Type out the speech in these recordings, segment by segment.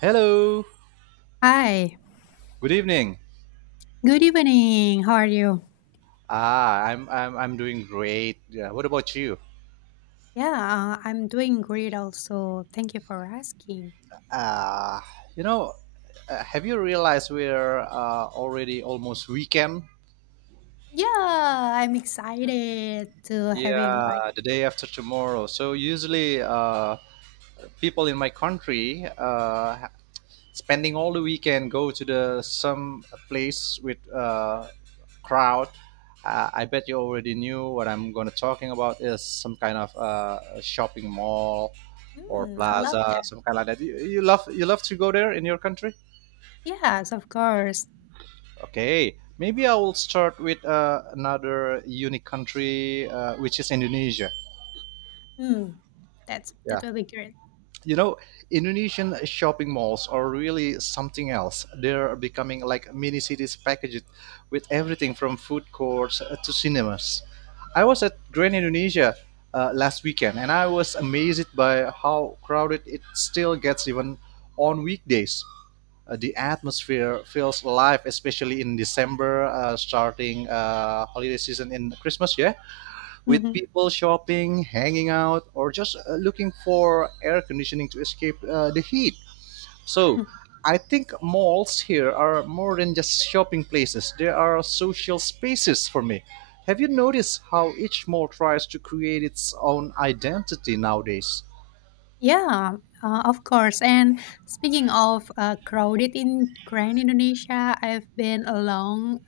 Hello. Hi, Good evening. good evening. How are you? I'm doing great. Yeah, what about you? Yeah, I'm doing great also. Thank you for asking. Ah, you know, have you realized we're already almost weekend? Yeah, I'm excited to having like, Yeah, the day after tomorrow. So usually, people in my country spending all the weekend go to the some place with crowd. I bet you already knew what I'm going to talking about is some kind of shopping mall or mm, I love plaza that. some kind like that. You love you love to go there in your country. Yes, of course. Okay, maybe I will start with another unique country, which is indonesia. Mm, that's Yeah, that will be great. you know, indonesian shopping malls are really something else. They're becoming like mini cities packaged with everything from food courts to cinemas. I was at grand indonesia last weekend and I was amazed by how crowded it still gets even on weekdays. The atmosphere feels alive, especially in december, starting holiday season in christmas. Yeah, with Mm-hmm. people shopping, hanging out, or just looking for air conditioning to escape the heat. So, I think malls here are more than just shopping places, they are social spaces for me. Have you noticed how each mall tries to create its own identity nowadays? Yeah, of course. And speaking of crowded in Grand Indonesia, I've been a long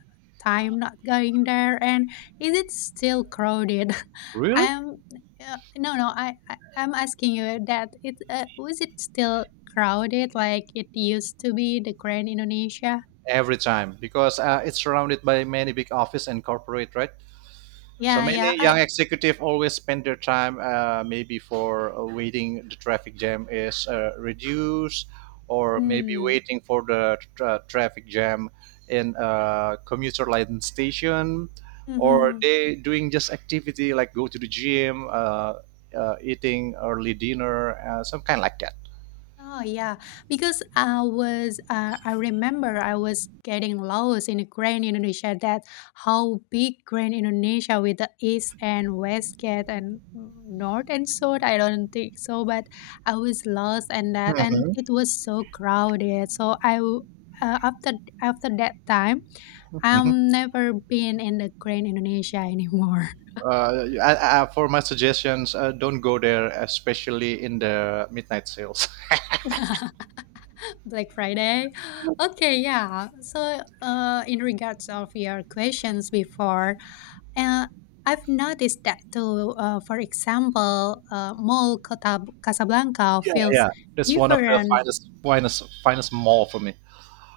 time not going there, and is it still crowded? Really? I'm no, no. I I'm asking you that it was it still crowded like it used to be the Grand Indonesia? Every time, because it's surrounded by many big office and corporate, right? So Yeah, yeah. many I. young executive always spend their time, maybe for waiting the traffic jam is reduced, or maybe Mm, waiting for the traffic jam in a commuter line station, or mm-hmm. they doing just activity like go to the gym, eating early dinner, some kind like that. Oh yeah, because I remember I was getting lost in Grand Indonesia. That how big Grand Indonesia with the east and west gate and north and south, I don't think so, but I was lost and that, and Mhm, it was so crowded, so after that time mhm. I'm never been in the Grand Indonesia anymore. For my suggestions, don't go there, especially in the midnight sales. Black Friday. Okay, yeah. So, in regards of your questions before, uh, I've noticed that too. For example, Mall Kota Casablanca Yeah, feels yeah, that's one of the different. finest, finest, finest mall for me.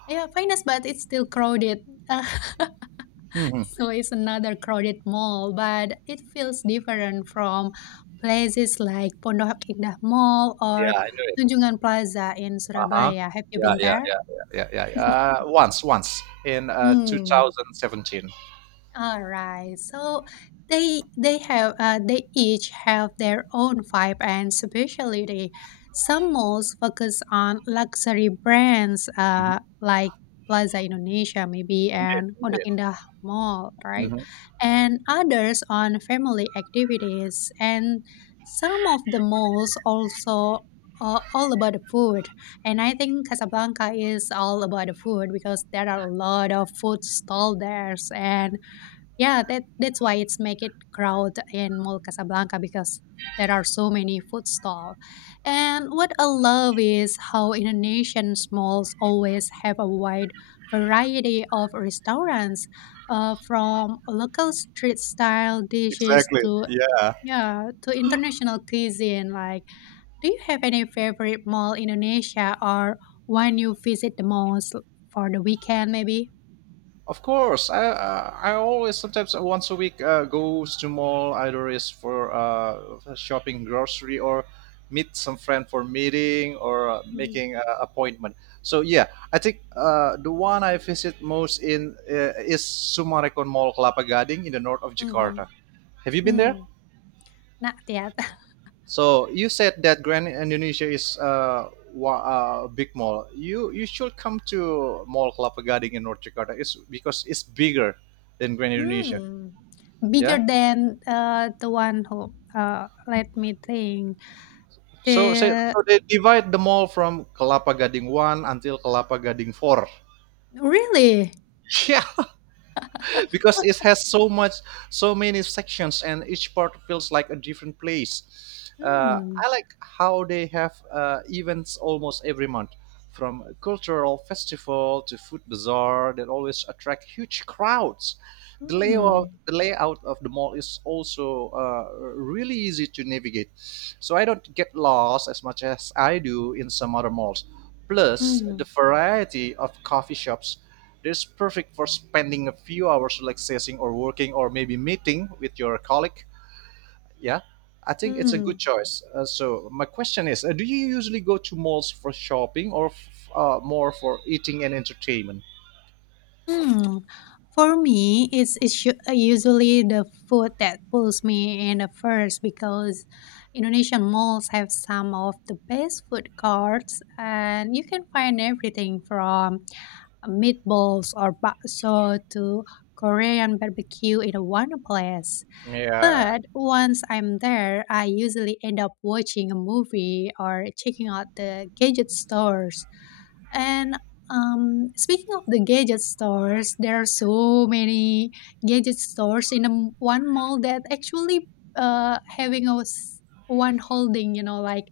Yeah, finest, but it's still crowded. Uh, Hmm. so it's another crowded mall, but it feels different from places like Pondok Indah Mall or Yeah, I know. Tunjungan Plaza in Huh? Surabaya. Have you Yeah, been yeah, there? yeah, yeah, yeah, yeah. Once, once in Hmm. 2017. Alright, so they have they each have their own vibe and specialty. Some malls focus on luxury brands Hmm. like Plaza Indonesia maybe, Indeed, and Pondok indeed. Indah Mall, right? Hmm. And others on family activities. And some of the malls also all about the food. And I think Casablanca is all about the food because there are a lot of food stalls there, and yeah, that's why it's make it crowd in Mall Casablanca because there are so many food stall. And what I love is how Indonesian malls always have a wide variety of restaurants, from local street style dishes Exactly. to Yeah. yeah to international cuisine. Like, do you have any favorite mall in Indonesia or one you visit the most for the weekend maybe? Of course. I always sometimes, once a week, goes to mall either is for shopping grocery, or meet some friend for meeting, or Mhm, making an appointment. So yeah, I think the one I visit most in is Summarecon Mall Kelapa Gading in the north of mhm, Jakarta. Have you been there? mm, not yet. So you said that Grand Indonesia is big mall. You should come to Mall Kelapa Gading in North Jakarta. It's because it's bigger than Grand Indonesia. Mm, bigger Yeah. than, the one who, let me think. So say so The they divide the mall from Kelapa Gading one until Kelapa Gading four. really? Yeah. Because it has so much so many sections and each part feels like a different place. Mm, I like how they have events almost every month, from a cultural festival to food bazaar that always attract huge crowds. the layout mm, the layout of the mall is also really easy to navigate, so I don't get lost as much as I do in some other malls. Plus the mm, variety of coffee shops, it's perfect for spending a few hours relaxing or working, or maybe meeting with your colleague. Yeah, I think it's a good mm. choice. So my question is, do you usually go to malls for shopping, or more for eating and entertainment? Hmm. For me, it's usually the food that pulls me in the first because Indonesian malls have some of the best food carts, and you can find everything from meatballs or bakso to Korean barbecue in one place. Yeah, But once I'm there, I usually end up watching a movie or checking out the gadget stores. And speaking of the gadget stores, there are so many gadget stores in one mall that actually having a one holding, you know, like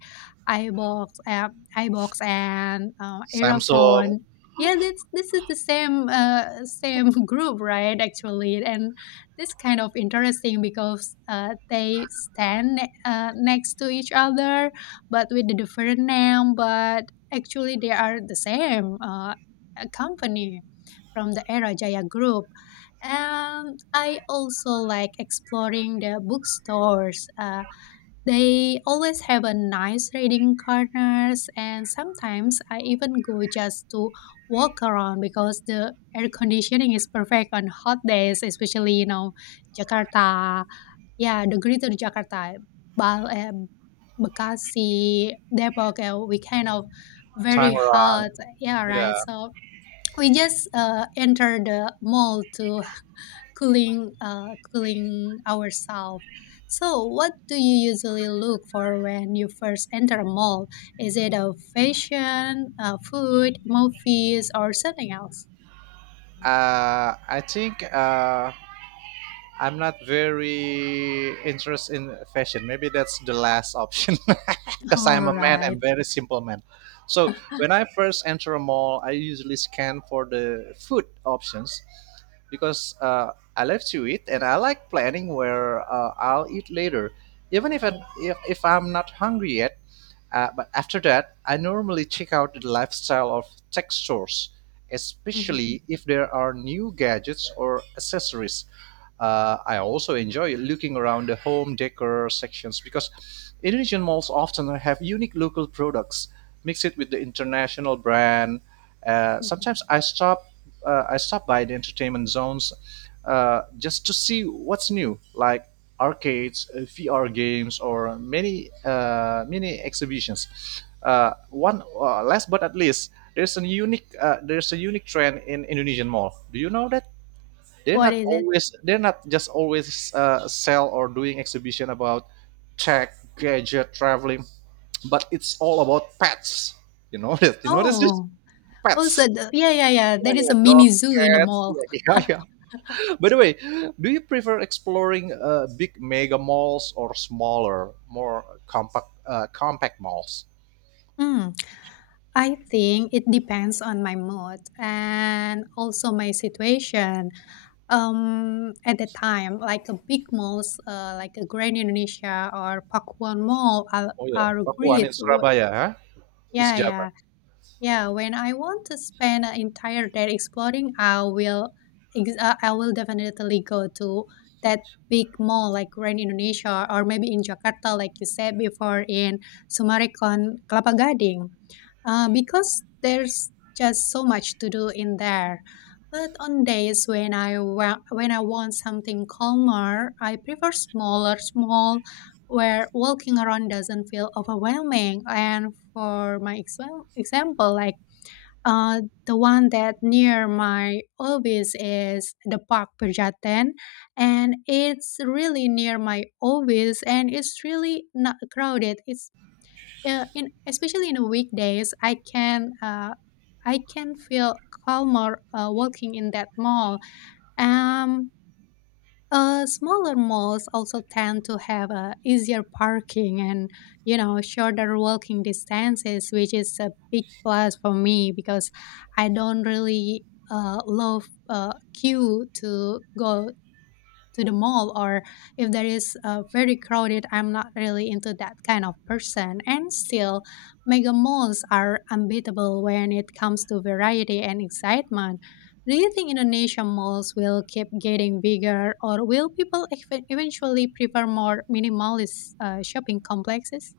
iBox, app, iBox, and Samsung, Aerophone. Yeah, this is the same group, right? Actually, and this kind of interesting because they stand next to each other, but with a different name. But actually, they are the same a company from the Era Jaya Group. And I also like exploring the bookstores. They always have a nice reading corners, and sometimes I even go just to walk around because the air conditioning is perfect on hot days, especially you know Jakarta, yeah, the Greater Jakarta, Bal and Bekasi, Depok, we kind of very Tangerang. hot. Yeah, right. Yeah, So we just enter the mall to cooling ourselves. So, what do you usually look for when you first enter a mall? Is it a fashion, food, movies, or something else? I think. I'm not very interested in fashion. Maybe that's the last option. Because I'm All a man. I'm right. very simple man. So when I first enter a mall, I usually scan for the food options because I love to eat and I like planning where I'll eat later. Even if I'm not hungry yet, but after that, I normally check out the lifestyle of tech stores, Mhm. especially if there are new gadgets or accessories. I also enjoy looking around the home decor sections because Indonesian malls often have unique local products mixed with the international brand. Uh, Mhm. sometimes I stop uh, I stop by the entertainment zones, just to see what's new, like arcades, VR games, or many exhibitions. One last but not least, there's a unique trend in Indonesian mall. Do you know that? They're What not is it? always they're not just always sell or doing exhibition about tech, gadget, traveling, but it's all about pets. You know that? You notice this? Oh. Also Pets. the yeah, yeah, yeah, Yeah, there is yeah, a mini dogs, zoo in the cats. mall. Yeah, yeah, yeah. By the way, do you prefer exploring big mega malls, or smaller, more compact, compact malls? Mm, I think it depends on my mood and also my situation. At the time, like a big malls, like a Grand Indonesia or Pakuan Mall Oh yeah, are Pakuan in great. W- Surabaya, huh? It's yeah, yeah. Java. Yeah, when I want to spend an entire day exploring, I will I will definitely go to that big mall like Grand Indonesia or maybe in Jakarta like you said before in Summarecon Kelapa Gading. Because there's just so much to do in there. But on days when when I want something calmer, I prefer smaller small where walking around doesn't feel overwhelming, and for my example, like uh, the one that near my office is the Park Pejaten, and it's really near my office, and it's really not crowded. It's in especially in the weekdays, I can feel calmer walking in that mall. Um, smaller malls also tend to have easier parking and you know shorter walking distances, which is a big plus for me because I don't really love queue to go to the mall, or if there is very crowded, I'm not really into that kind of person. And still mega malls are unbeatable when it comes to variety and excitement. Do you think Indonesian malls will keep getting bigger, or will people eventually prefer more minimalist shopping complexes?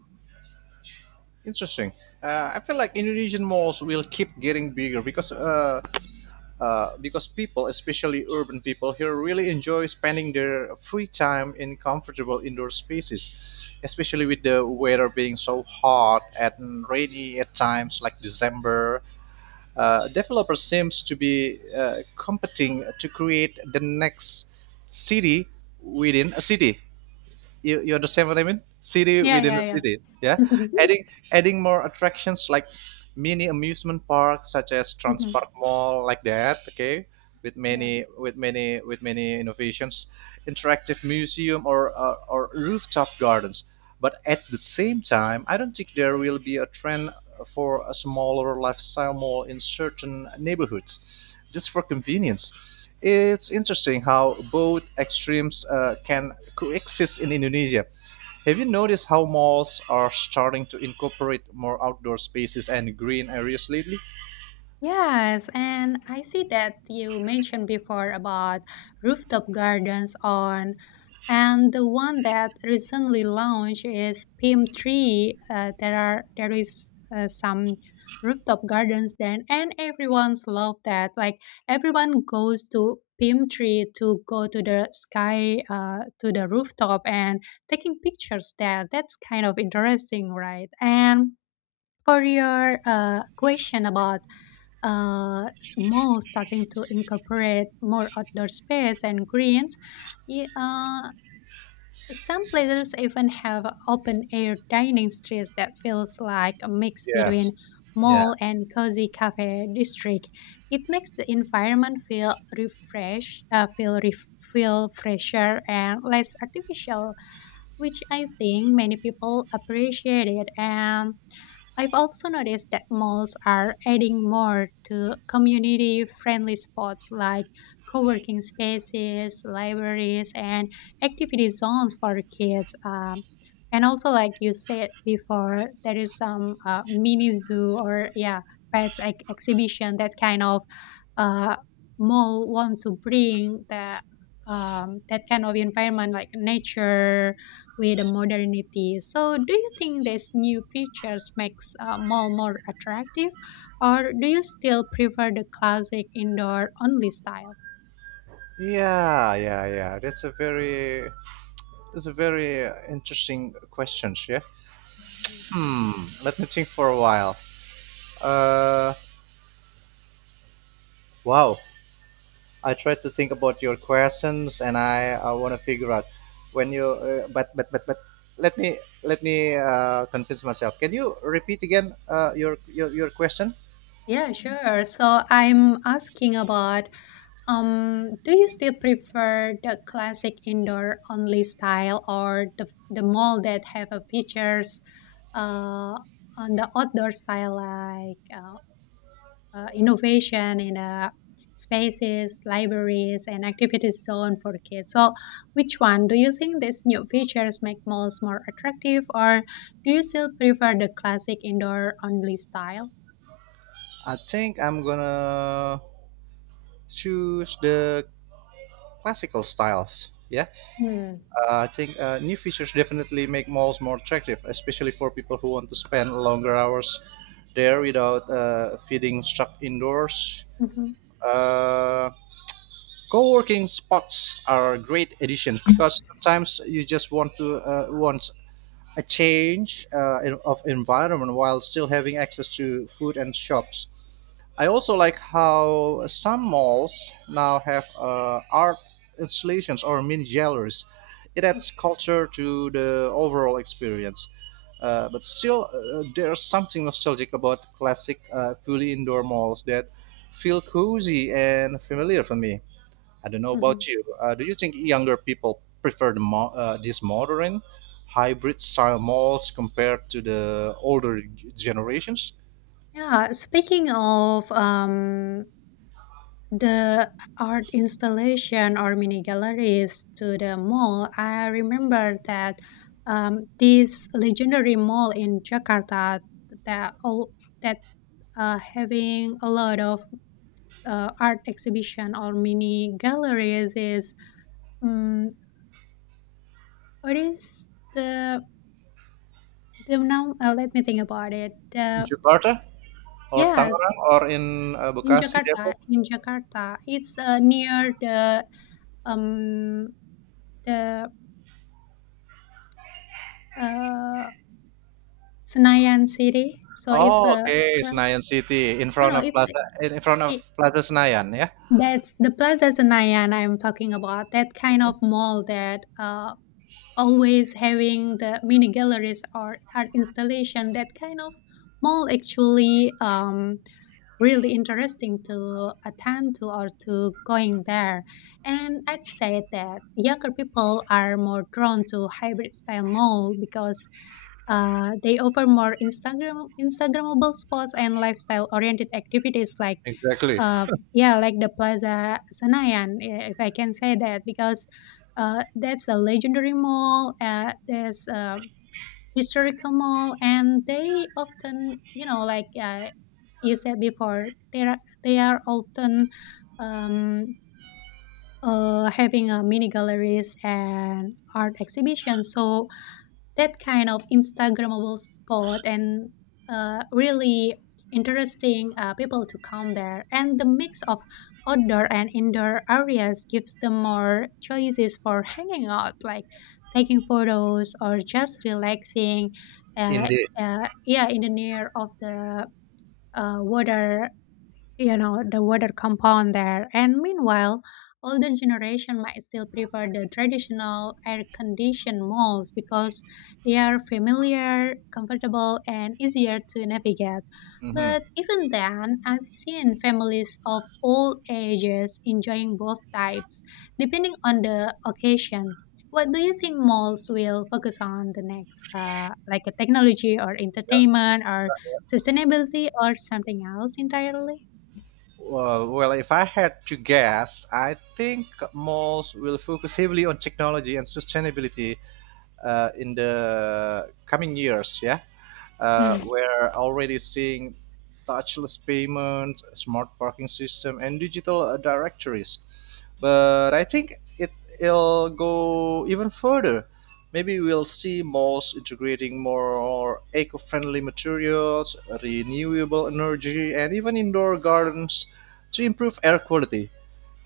Interesting. I feel like Indonesian malls will keep getting bigger, because because people, especially urban people here, really enjoy spending their free time in comfortable indoor spaces, especially with the weather being so hot and rainy at times, like December. Developers seems to be competing to create the next city within a city. You understand what I mean? City Yeah, within yeah, the yeah. city. Yeah. Mhm. Adding adding more attractions like mini amusement parks such as Mhm. Transpark Mall, like that, okay? With Yeah. many with many with many innovations, interactive museum, or rooftop gardens. But at the same time, I don't think there will be a trend for a smaller lifestyle mall in certain neighborhoods, just for convenience. It's interesting how both extremes can coexist in Indonesia. Have you noticed how malls are starting to incorporate more outdoor spaces and green areas lately? Yes, and I see that you mentioned before about rooftop gardens on, and the one that recently launched is Pim Tree. There is some rooftop gardens then, and everyone's love that. Like everyone goes to Pim Tree to go to the sky, to the rooftop, and taking pictures there. That's kind of interesting, right? And for your question about uh, malls starting to incorporate more outdoor space and greens. Yeah, some places even have open air dining streets that feels like a mix between Yes. Yeah. mall and cozy cafe district. It makes the environment feel refresh, feel fresher and less artificial, which I think many people appreciate it. And I've also noticed that malls are adding more to community friendly spots like co working spaces, libraries, and activity zones for the kids. And also, like you said before, there is some mini zoo or, yeah, pets exhibition, that kind of uh, mall want to bring the that kind of environment like nature with the modernity. So, do you think these new features makes a mall more attractive, or do you still prefer the classic indoor only style? Yeah, yeah, yeah. That's a very interesting question, yeah. Hmm. Let me think for a while. Uh, wow. I try to think about your questions, and I want to figure out when you. But let me let me convince myself. Can you repeat again, uh, your question? Yeah, sure. So I'm asking about do you still prefer the classic indoor only style or the mall that have a features uh, on the outdoor style like innovation in spaces, libraries, and activity zone for kids. So, which one do you think these new features make malls more attractive, or do you still prefer the classic indoor only style? I think I'm gonna choose the classical styles. Yeah, Mm-hmm. I think new features definitely make malls more attractive, especially for people who want to spend longer hours there without feeling stuck indoors. Uh, co-working spots are great additions because sometimes you just want a change of environment while still having access to food and shops. I also like how some malls now have art installations or mini galleries. It adds culture to the overall experience. But still, there's something nostalgic about classic, fully indoor malls that feel cozy and familiar for me. I don't know Hmm. about you. Do you think younger people prefer the these modern hybrid style malls compared to the older generations Yeah, speaking of the art installation or mini galleries to the mall, I remember that this legendary mall in Jakarta, that oh, that having a lot of art exhibition or mini galleries is um, what is the the now let me think about it. in Jakarta, or Yes, Tangerang, or in Bekasi, Depok? in Jakarta, it's near the um the uh Senayan City, so it's Oh, a okay, cross Senayan City in no, front no, of it's Plaza, in front of it. Plaza Senayan, yeah. That's the Plaza Senayan I'm talking about, that kind of mall that, always having the mini galleries or art installation. That kind of mall actually really interesting to attend to or to going there. And I'd say that younger people are more drawn to hybrid style mall because they offer more instagrammable spots and lifestyle oriented activities like Exactly. uh, yeah, like the Plaza Senayan, if I can say that, because that's a legendary mall. There's a historical mall, and they often, you know, like you said before, they are they are often um, having mini galleries and art exhibitions. So that kind of Instagrammable spot, and really interesting people to come there. And the mix of outdoor and indoor areas gives them more choices for hanging out, like taking photos or just relaxing. Uh, Indeed. Yeah, in the near of the water, you know, the water compound there. And meanwhile older generation might still prefer the traditional air conditioned malls because they are familiar, comfortable and easier to navigate, Hmm. but even then I've seen families of all ages enjoying both types depending on the occasion. What do you think malls will focus on the next, like a technology or entertainment or sustainability or something else entirely? Well, well, if I had to guess, I think malls will focus heavily on technology and sustainability in the coming years, yeah. Uh, Mm. we're already seeing touchless payments, smart parking system, and digital directories. But it'll go even further. Maybe we'll see malls integrating more eco-friendly materials, renewable energy, and even indoor gardens to improve air quality.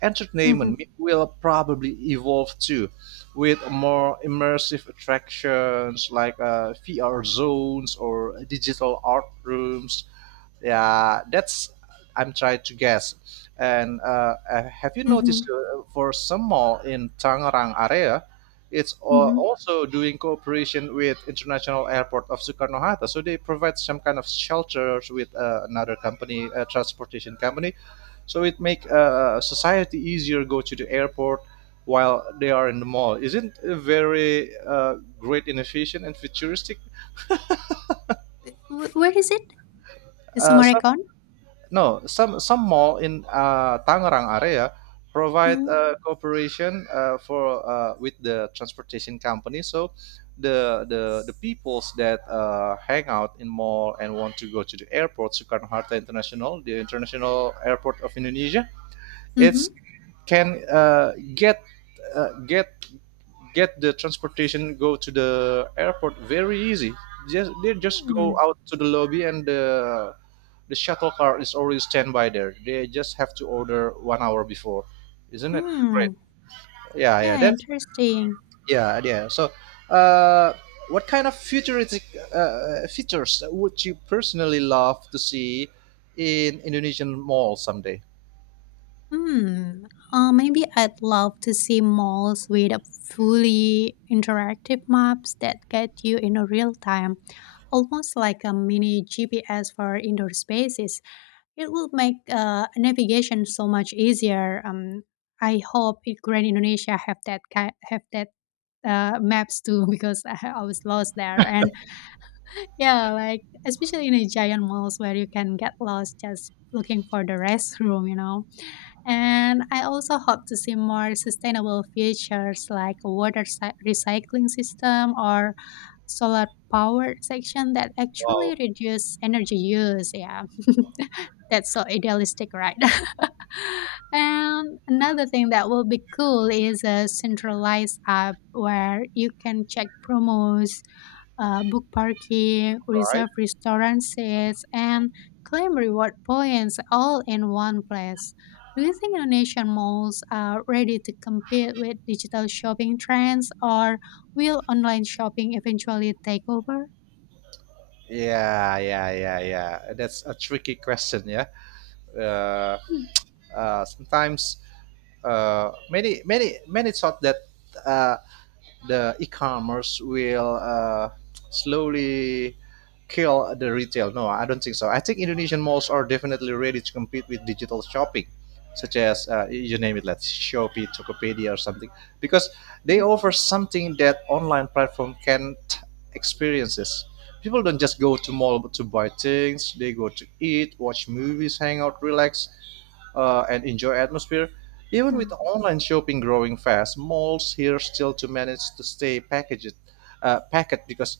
Entertainment Mhm. will probably evolve too, with Yeah. more immersive attractions like VR zones or digital art rooms. Yeah, that's I'm trying to guess. And have you noticed, Mhm. For some mall in Tangerang area, it's Mhm. also doing cooperation with International Airport of Sukarno Hatta. So they provide some kind of shelters with another company, transportation company, so it make society easier go to the airport while they are in the mall. Isn't it very great innovation and futuristic? W where is it? The Some Sumarekon? Con? no some some mall in Tangerang area provide Mm. Cooperation for with the transportation company. So the the peoples that hang out in mall and want to go to the airport Soekarno Hatta International, the international airport of Indonesia, it's Mhm. can uh, get get the transportation go to the airport very easy. Just they just Mm. go Mm. out to the lobby and the shuttle car is already standby there. They just have to order 1 hour before. Isn't it great? Mm. Yeah, yeah, Yeah, that's, interesting. yeah, yeah. So uh, what kind of futuristic features would you personally love to see in Indonesian mall someday? Hmm. Maybe I'd love to see malls with a fully interactive maps that get you in a real time, almost like a mini GPS for indoor spaces. It will make navigation so much easier. I hope it, Grand Indonesia have that have that maps too because I was lost there. And yeah, like especially in a giant malls where you can get lost just looking for the restroom. And I also hope to see more sustainable features like a recycling system or solar power section that actually Wow, reduce energy use. Yeah, that's so idealistic, right? And another thing that will be cool is a centralized app where you can check promos, book parking, right? reserve restaurant sets, and claim reward points all in one place. Do you think Indonesian malls are ready to compete with digital shopping trends, or will online shopping eventually take over? Yeah, yeah, yeah, yeah. That's a tricky question. Yeah, uh, 嗯。Sometimes many thought that uh, the e-commerce will slowly kill the retail. No, I don't think so. I think Indonesian malls are definitely ready to compete with digital shopping, such as, you name it, like Shopee, Tokopedia, or something, because they 嗯，offer something that online platform can't. Experiences. People don't just go to mall to buy things. They go to eat, watch movies, hang out, relax, and enjoy atmosphere. Even with 嗯 online shopping growing fast, malls here still to manage to stay packaged, packet because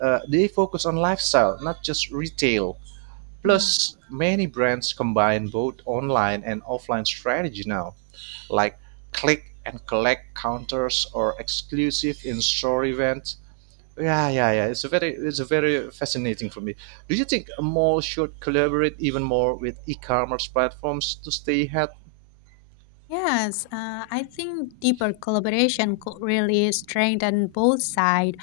they focus on lifestyle, not just retail. 嗯。Plus, many brands combine both online and offline strategy now, like click and collect counters or exclusive in-store events. Yeah, yeah, yeah. It's a very fascinating for me. Do you think a mall should collaborate even more with e-commerce platforms to stay ahead? Yes, I think deeper collaboration could really strengthen both sides.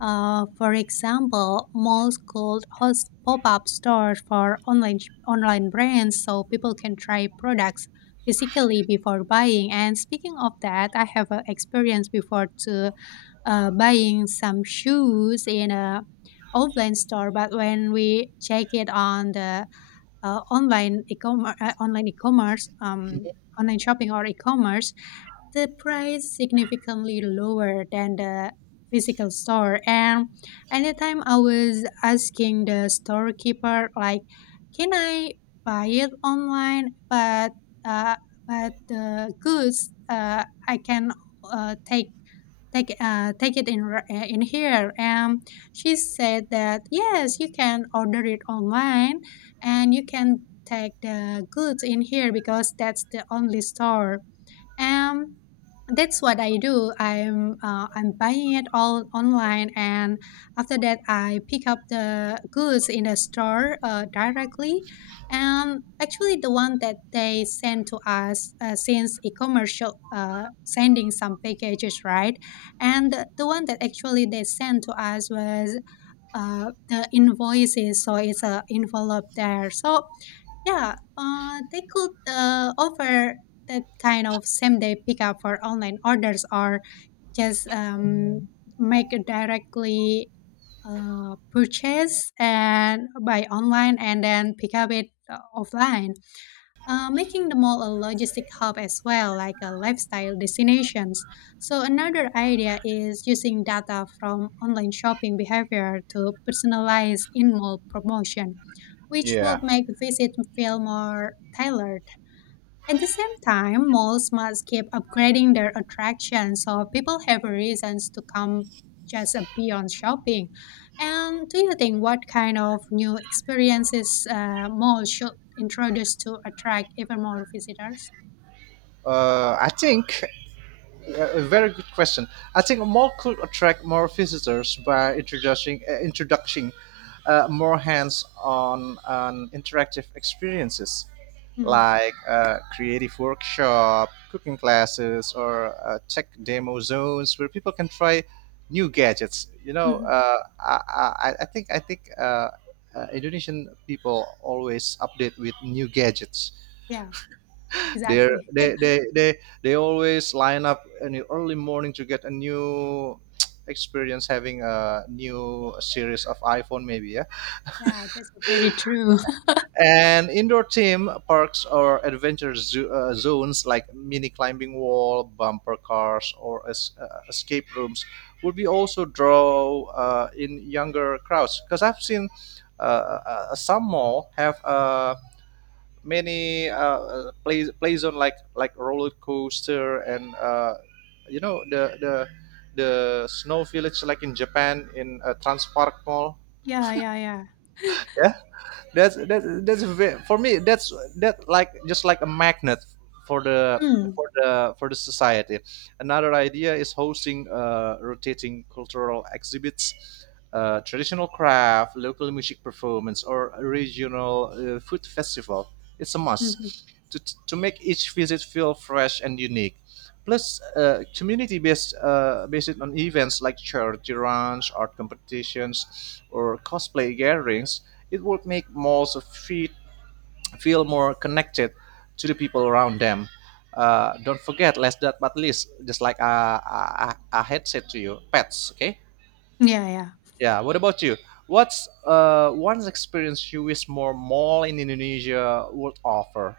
For example, malls could host pop-up stores for online brands, so people can try products physically before buying. And speaking of that, I have an experience before to buying some shoes in a offline store, but when we check it on the uh, online e-commerce, uh, online e-commerce, um, online shopping or e-commerce, the price significantly lower than the physical store and anytime I was asking the storekeeper like can I buy it online but uh, but the goods I can uh, take take it in here and she said that yes you can order it online and you can take the goods in here because that's the only store um, that's what I do. I'm buying it all online, and after that, I pick up the goods in the store directly. And actually, the one that they send to us since e-commerce shop, sending some packages, right? And the one that actually they sent to us was the invoices, so it's a envelope there. So yeah, they could offer that kind of same day pickup for online orders or just make a directly purchase and buy online and then pick up it offline, making the mall a logistic hub as well, like a lifestyle destinations. So another idea is using data from online shopping behavior to personalize in-mall promotion, which would Yeah, make visit feel more tailored. At the same time, malls must keep upgrading their attractions so people have reasons to come just beyond shopping. And do you think what kind of new experiences malls should introduce to attract even more visitors? I think a very good question. I think a mall could attract more visitors by introducing more hands-on and interactive experiences Mm, like creative workshop, cooking classes, or tech demo zones where people can try new gadgets. You know, mhm. I think Indonesian people always update with new gadgets. Yeah, they exactly. they they they they always line up in the early morning to get a new experience having a new series of iphone maybe, yeah. Yeah, that's very true. And indoor theme parks or adventure zones like mini climbing wall, bumper cars, or escape rooms would be also draw in younger crowds because I've seen uh, uh, some mall have a. Many plays on like roller coaster and you know the snow village like in Japan in Trans Park Mall. Yeah, yeah, yeah. That's that's that's ve- for me that's that like just like a magnet for the Mm, for the society. Another idea is hosting rotating cultural exhibits, traditional craft, local music performance, or a regional food festival. It's a mhm. must to, to make each visit feel fresh and unique. Plus, community based on events like charity runs, art competitions, or cosplay gatherings, it would make malls of feet feel more connected to the people around them. Don't forget, last that but least, just like I had said to you, pets. Okay. Yeah, yeah. Yeah. What about you? What's one's experience you wish more mall in Indonesia would offer?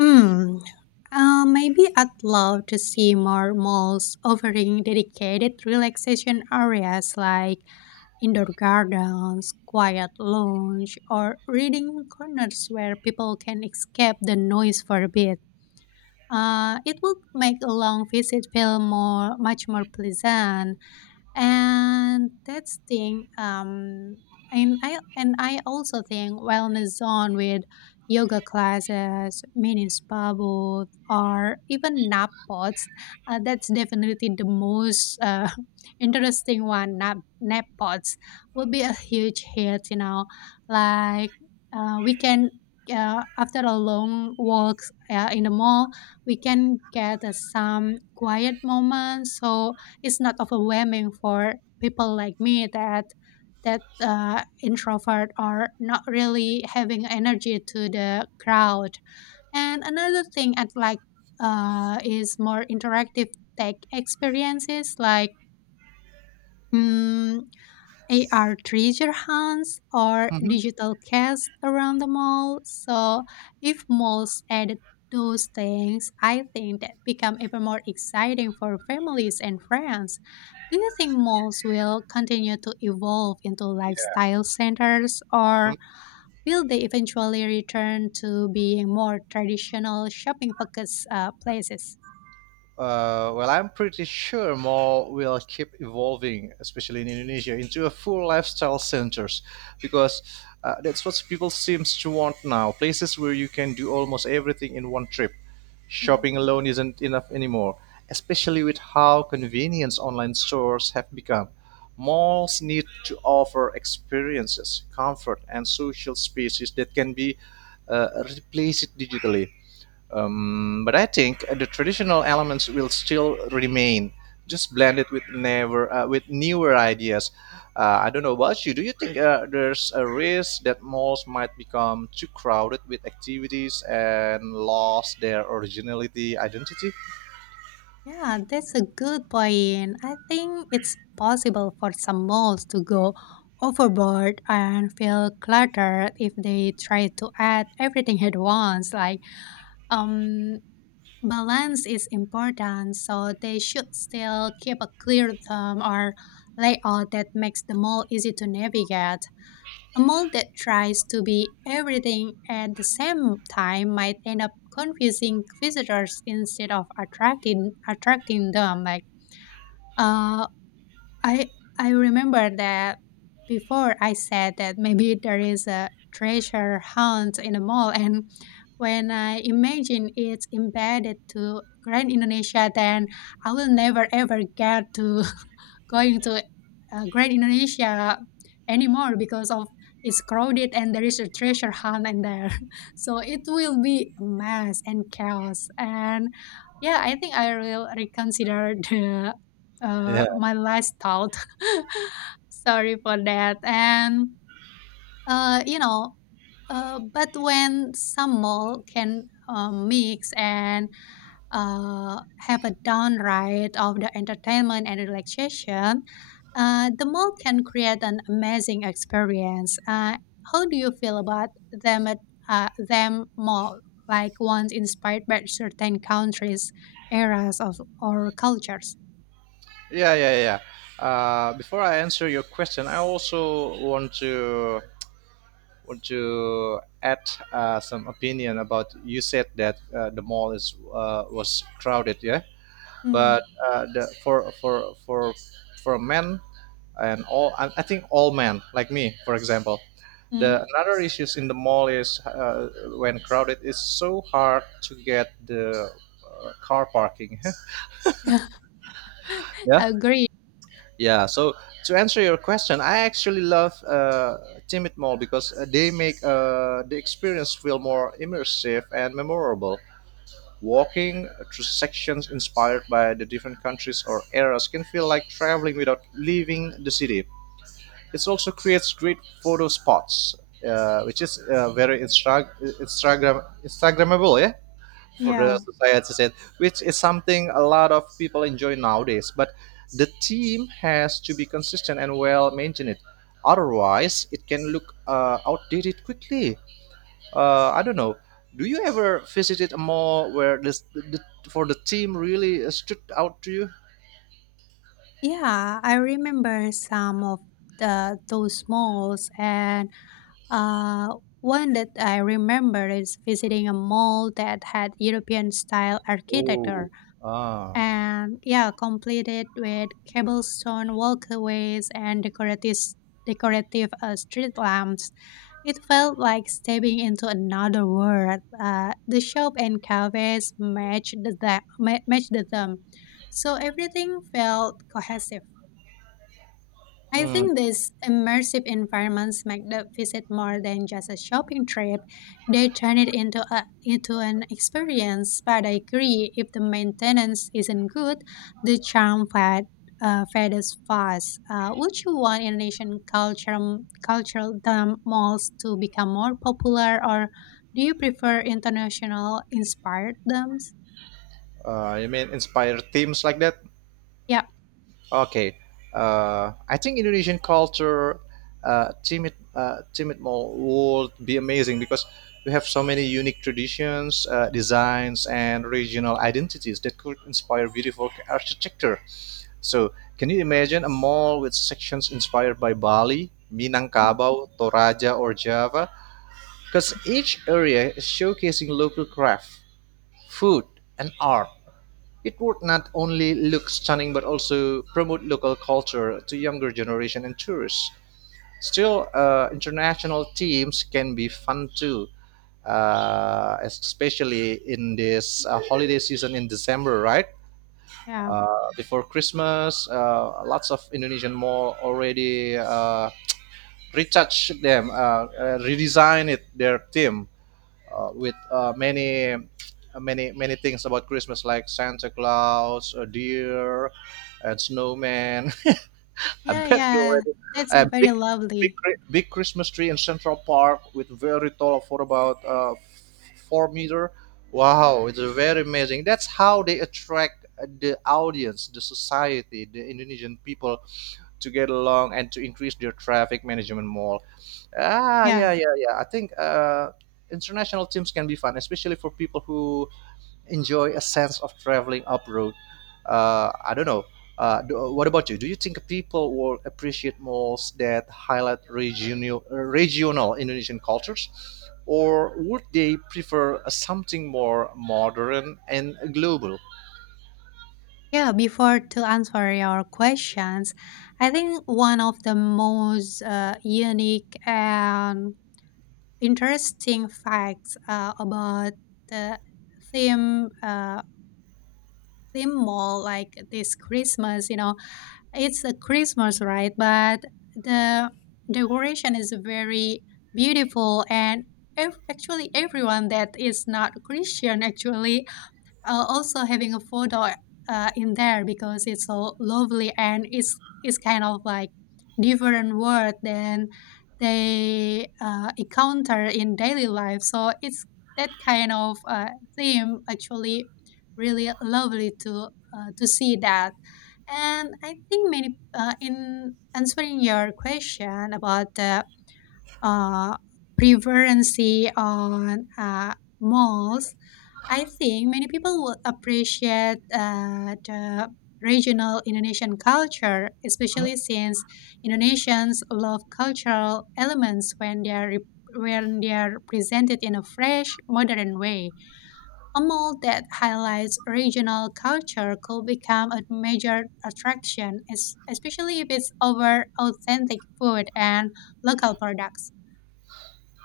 Mm. Maybe I'd love to see more malls offering dedicated relaxation areas like indoor gardens, quiet lounge, or reading corners where people can escape the noise for a bit. It would make a long visit feel much more pleasant and that's thing and I also think wellness zone with yoga classes, mini spa booth, or even nap pods. Uh, that's definitely the most interesting one. Nap pods will be a huge hit, you know, like we can, after a long walk in the mall, we can get some quiet moments, so it's not overwhelming for people like me that introvert are not really having energy to the crowd. And another thing I'd like is more interactive tech experiences like mm, AR treasure hunts or Hmm. digital quests around the mall. So if malls added those things, I think that become even more exciting for families and friends. Do you think malls will continue to evolve into Yes. lifestyle centers or Mhm. will they eventually return to being more traditional shopping focused places? Well, I'm pretty sure mall will keep evolving, especially in Indonesia, into a full lifestyle centers, because that's what people seems to want now. Places where you can do almost everything in one trip. Shopping alone isn't enough anymore, especially with how convenience online stores have become. Malls need to offer experiences, comfort, and social spaces that can be replaced digitally. But I think the traditional elements will still remain, just blended with never with newer ideas. I don't know about you. Do you think there's a risk that malls might become too crowded with activities and lost their originality, identity? Yeah, that's a good point. I think it's possible for some malls to go overboard and feel cluttered if they try to add everything at once. Like, um, balance is important, so they should still keep a clear thumb or layout that makes the mall easy to navigate. A mall that tries to be everything at the same time might end up confusing visitors instead of attracting them. Like uh, I I remember that before I said that maybe there is a treasure hunt in the mall, and when I imagine it's embedded to Grand Indonesia, then I will never ever get to going to Great Indonesia anymore because of it's crowded and there is a treasure hunt in there. So it will be a mess and chaos. And yeah, I think I will reconsider the Yeah. my last thought. Sorry for that. And you know, but when some mall can mix and uh, have a downright of the entertainment and relaxation, the mall can create an amazing experience. How do you feel about them at them mall, like ones inspired by certain countries, eras of or cultures? Yeah, yeah, yeah. Before I answer your question, I also want to add some opinion about you said that the mall is was crowded, yeah. Mm, But for men and all I think all men like me, for example, the mm. another issues in the mall is when crowded it's so hard to get the car parking yeah. Agree. Yeah, so to answer your question, I actually love timid mall because they make the experience feel more immersive and memorable. Walking through sections inspired by the different countries or eras can feel like traveling without leaving the city. It also creates great photo spots, which is very Instagrammable, yeah, for the Yeah, society said, which is something a lot of people enjoy nowadays. But the team has to be consistent and well maintained. Otherwise, it can look outdated quickly. I don't know. Do you ever visited a mall where for the team really stood out to you? yeah. I remember some of the those malls. And Uh, One that I remember is visiting a mall that had European style Oh, architecture ah, and yeah, completed with cobblestone walkways and decorative street lamps. It felt like stepping into another world. The shop and cafes matched the them, so everything felt cohesive. I mm, think these immersive environments make the visit more than just a shopping trip. They turn it into a into an experience. But I agree, if the maintenance isn't good, the charm fades fast. Would you want Indonesian cultural dump malls to become more popular, or do you prefer international inspired dumps? You mean inspire teams like that? Yeah, Okay, I think Indonesian culture, timid mall would be amazing because we have so many unique traditions, designs, and regional identities that could inspire beautiful architecture. So, can you imagine a mall with sections inspired by Bali, mm, Minangkabau, Toraja, or Java? Because each area is showcasing local craft, food, and art. It would not only look stunning but also promote local culture to younger generation and tourists. Still, international teams can be fun too, especially in this holiday season in December, right? yeah, Before Christmas, lots of Indonesian mall already retouch them, redesign it their team with many many things about Christmas like Santa Claus, a deer, and snowman. I yeah, bet you yeah. already That's a a very lovely. Big Christmas tree in Central Park with very tall for about 4 meters. Wow, it's very amazing. That's how they attract the audience, the society, the Indonesian people to get along and to increase their traffic management more. Ah, Yeah. yeah, yeah, yeah. I think international teams can be fun, especially for people who enjoy a sense of traveling abroad. I don't know. What about you? Do you think people will appreciate most that highlight regional Indonesian cultures, or would they prefer something more modern and global? Yeah, before to answer your questions, I think one of the most unique and interesting facts about the theme uh, theme mall like this Christmas, you know, it's a Christmas, right? But the decoration is very beautiful and actually everyone that is not Christian actually also having a photo in there because it's so lovely and it's kind of like different world than they encounter in daily life. So it's that kind of theme actually really lovely to see that. And I think many in answering your question about the uh, preferency on malls, I think many people would appreciate the regional Indonesian culture, Mhm. especially since Indonesians love cultural elements when they are presented in a fresh, modern way. A mall that highlights regional culture could become a major attraction, especially if it's over authentic food and local products.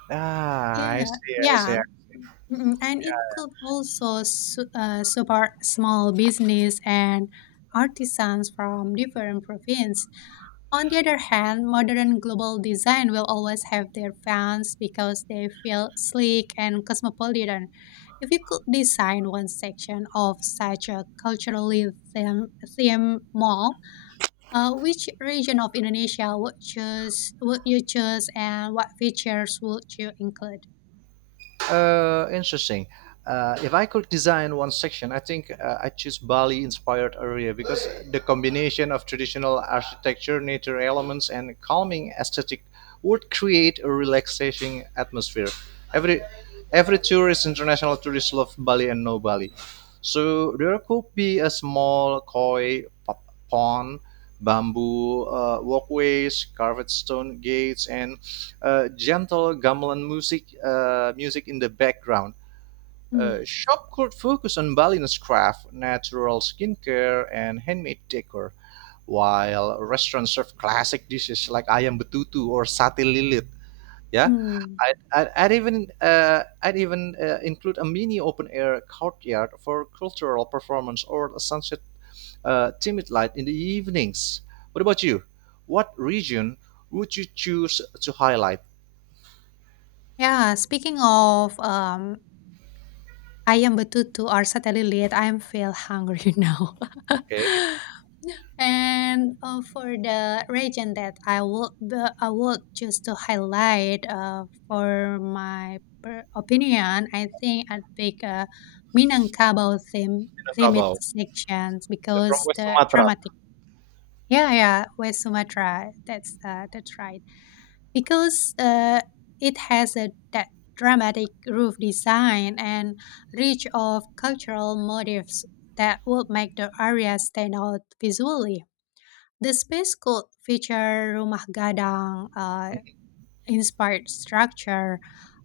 Ah, I Yeah, see. I yeah, see. mm, and it could also support small business and artisans from different provinces. On the other hand, modern global design will always have their fans because they feel sleek and cosmopolitan. If you could design one section of such a theme, theme mall, which region of Indonesia would you choose, and what features would you include? Interesting. If I could design one section, I think I choose Bali-inspired area because the combination of traditional architecture, nature elements, and calming aesthetic would create a relaxing atmosphere. Every every tourist, international tourist, love Bali and know Bali. So there could be a small pond, bamboo walkways, carved stone gates, and gentle gamelan music, music in the background. Mm, Shop could focus on Balinese craft, natural skincare, and handmade decor, while restaurants serve classic dishes like ayam betutu or sate lilit. Yeah, mm. I'd even include a mini open air courtyard for cultural performance or a sunset timid light in the evenings. What about you? What region would you choose to highlight? Yeah, speaking of, ayam betutu or satay lilit, I am feel hungry now. Okay. And, for the region that I would just to highlight, for my per opinion, I think I'd pick a Minangkabau themed Davao, sections from because West the Sumatra. dramatic Yeah, yeah, West Sumatra. That's right because it has a that dramatic roof design and rich of cultural motifs that would make the area stand out visually. The space could feature rumah gadang, inspired structure,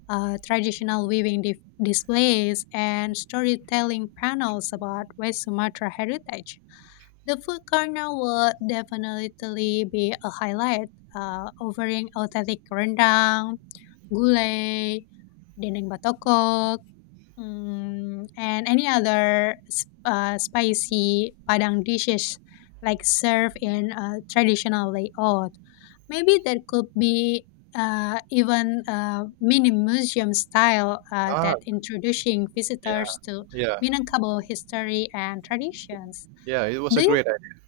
traditional weaving displays, and storytelling panels about West Sumatra heritage. The food corner would definitely be a highlight, offering authentic rendang, gulai, dendeng batokok, mm, and any other spicy Padang dishes like served in a traditional layout. Maybe there could be even a mini museum style Ah, that introducing yeah, visitors to yeah, Minangkabau history and traditions. yeah. It was a Do you great idea.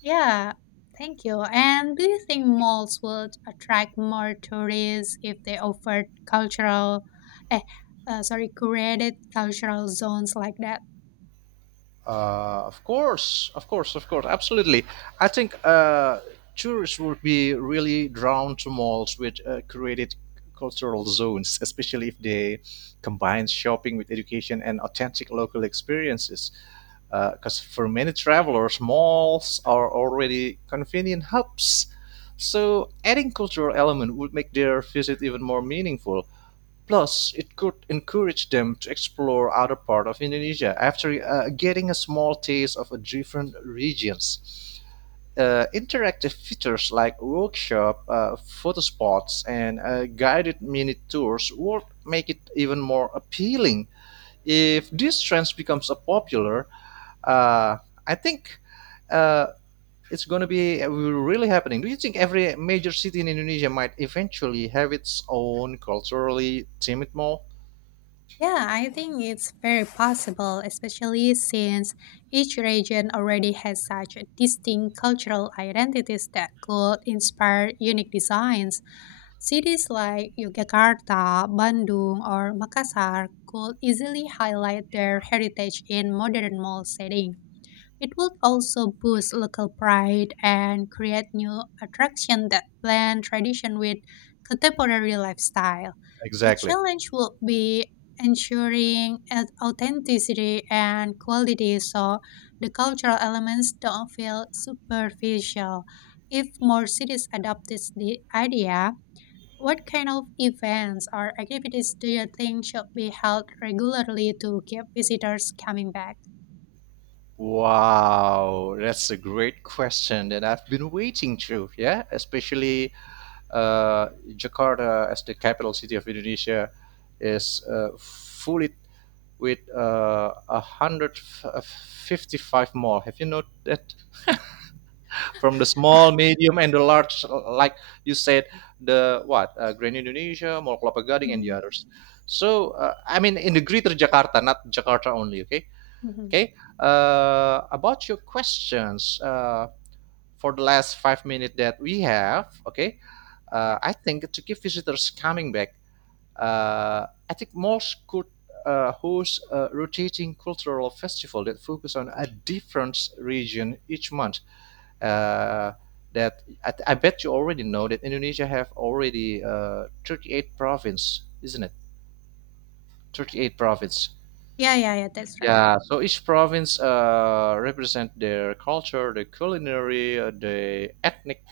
yeah, thank you. And do you think malls would attract more tourists if they offered cultural, eh, sorry, curated cultural zones like that? Of course, absolutely. I think tourists would be really drawn to malls which created cultural zones, especially if they combine shopping with education and authentic local experiences. Because for many travelers, malls are already convenient hubs. So adding cultural element would make their visit even more meaningful. Plus, it could encourage them to explore other parts of Indonesia after getting a small taste of a different regions. Interactive features like workshop, photo spots, and guided mini tours would make it even more appealing. If this trend becomes a popular, uh, I think uh, it's going to be really happening. Do you think every major city in Indonesia might eventually have its own culturally themed mall? Yeah, I think it's very possible, especially since each region already has such a distinct cultural identities that could inspire unique designs. Cities like Yogyakarta, Bandung, or Makassar could easily highlight their heritage in modern mall setting. It would also boost local pride and create new attraction that blend tradition with contemporary lifestyle. The Exactly. challenge will be ensuring authenticity and quality so the cultural elements don't feel superficial. If more cities adopt this the idea, what kind of events or activities do you think should be held regularly to keep visitors coming back? Wow, that's a great question that I've been waiting to. Yeah, especially uh, Jakarta, as the capital city of Indonesia, is fully with 155 mall. Have you noted that? From the small, medium, and the large, like you said, the what? Grand Indonesia, Mall Kelapa Gading, and the Mm-hmm. others. So, I mean, in the greater Jakarta, not Jakarta only, okay? Okay. About your questions for the last 5 minutes that we have. Okay. Yeah. I think to keep visitors coming back, I think malls could host a rotating cultural festival that focus on a different region each month. Uh, that I bet you already know that Indonesia have already 38 province, isn't it? 38 province. Yeah, yeah, yeah, that's right. Yeah, so each province represent their culture, the culinary, the ethnic,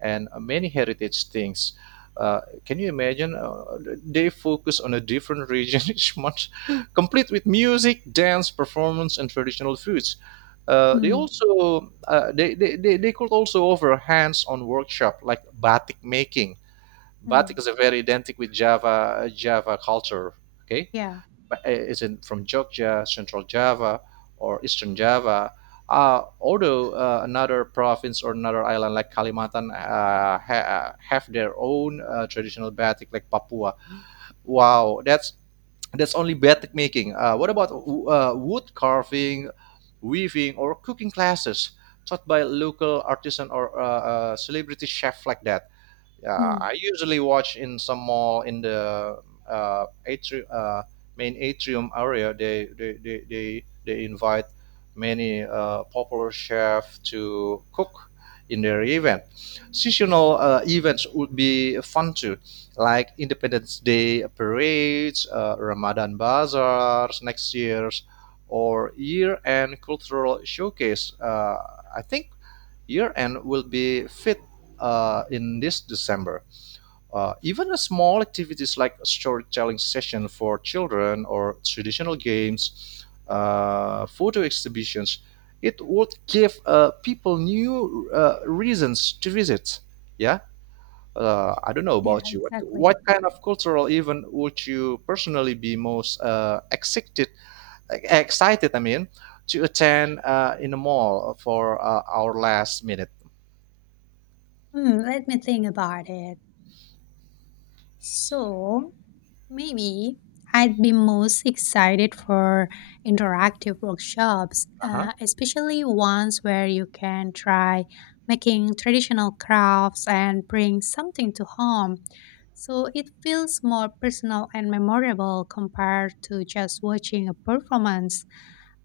and many heritage things. Can you imagine? They focus on a different region each month, complete with music, dance, performance, and traditional foods. They Mm, also they could also offer hands-on workshop like batik making. Batik mm, is a very identical with Java culture. Okay, yeah, is in from Jogja, Central Java, or Eastern Java. Although another province or another island like Kalimantan have their own traditional batik like Papua. Wow, that's only batik making. What about wood carving, weaving, or cooking classes taught by local artisan or celebrity chef like that? Yeah, mm, I usually watch in some mall in the uh, atri- uh, main atrium area. They invite many popular chefs to cook in their event. Seasonal events would be fun too, like Independence Day parades, Ramadan bazaars next year's, or year-end cultural showcase. I think year end will be fit in this December. Even a small activities like a storytelling session for children or traditional games, photo exhibitions, it would give people new reasons to visit. Yeah, I don't know yeah, about you. What, exactly. what kind of cultural event would you personally be most excited? Excited, I mean, to attend in a mall for our last minute. Mm, let me think about it. So maybe I'd be most excited for interactive workshops, Uh-huh. Especially ones where you can try making traditional crafts and bring something to home. So it feels more personal and memorable compared to just watching a performance.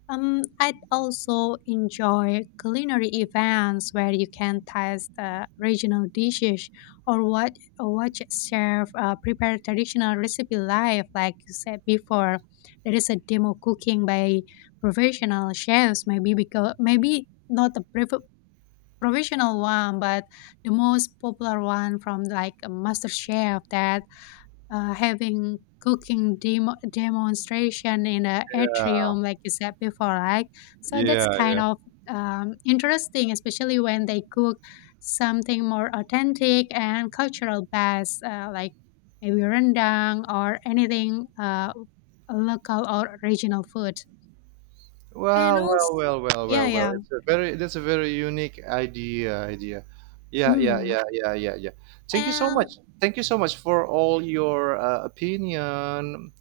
I'd also enjoy culinary events where you can taste regional dishes or watch chef prepare traditional recipe live. Like you said before, there is a demo cooking by professional chefs. Maybe because maybe not the professional one, but the most popular one from like a master chef that having cooking demonstration in a atrium like you said before, right? So that's Yeah, kind yeah. of interesting, especially when they cook something more authentic and cultural based, like maybe rendang or anything local or regional food. And Well, also well, well, well, yeah, well, well. yeah, It's a very that's a very unique idea. Yeah, yeah, mm, yeah, yeah, yeah, yeah. Thank you so and much. Thank you so much for all your opinion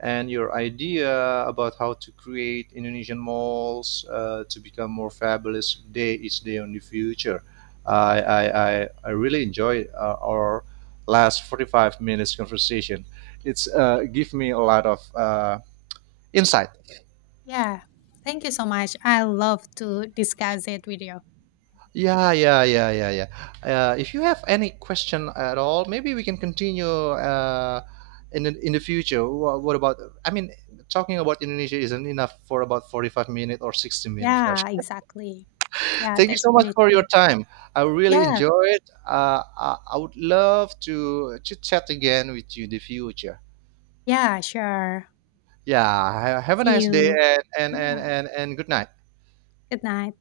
and your idea about how to create Indonesian malls to become more fabulous day each day in the future. I I I really enjoyed our last 45 minutes conversation. It's give me a lot of insight. yeah, thank you so much. I love to discuss it with you. Yeah, yeah, yeah, yeah, yeah. If you have any question at all, maybe we can continue in the future. What about? I mean, talking about Indonesia isn't enough for about 45 minutes or 60 minutes, right? Yeah, exactly. Yeah, Thank you that's so much pretty for your true. time. I really Yeah, enjoyed. I would love to chit chat again with you in the future. yeah, sure. Yeah, have a See nice day you. and Yeah, and good night. good night.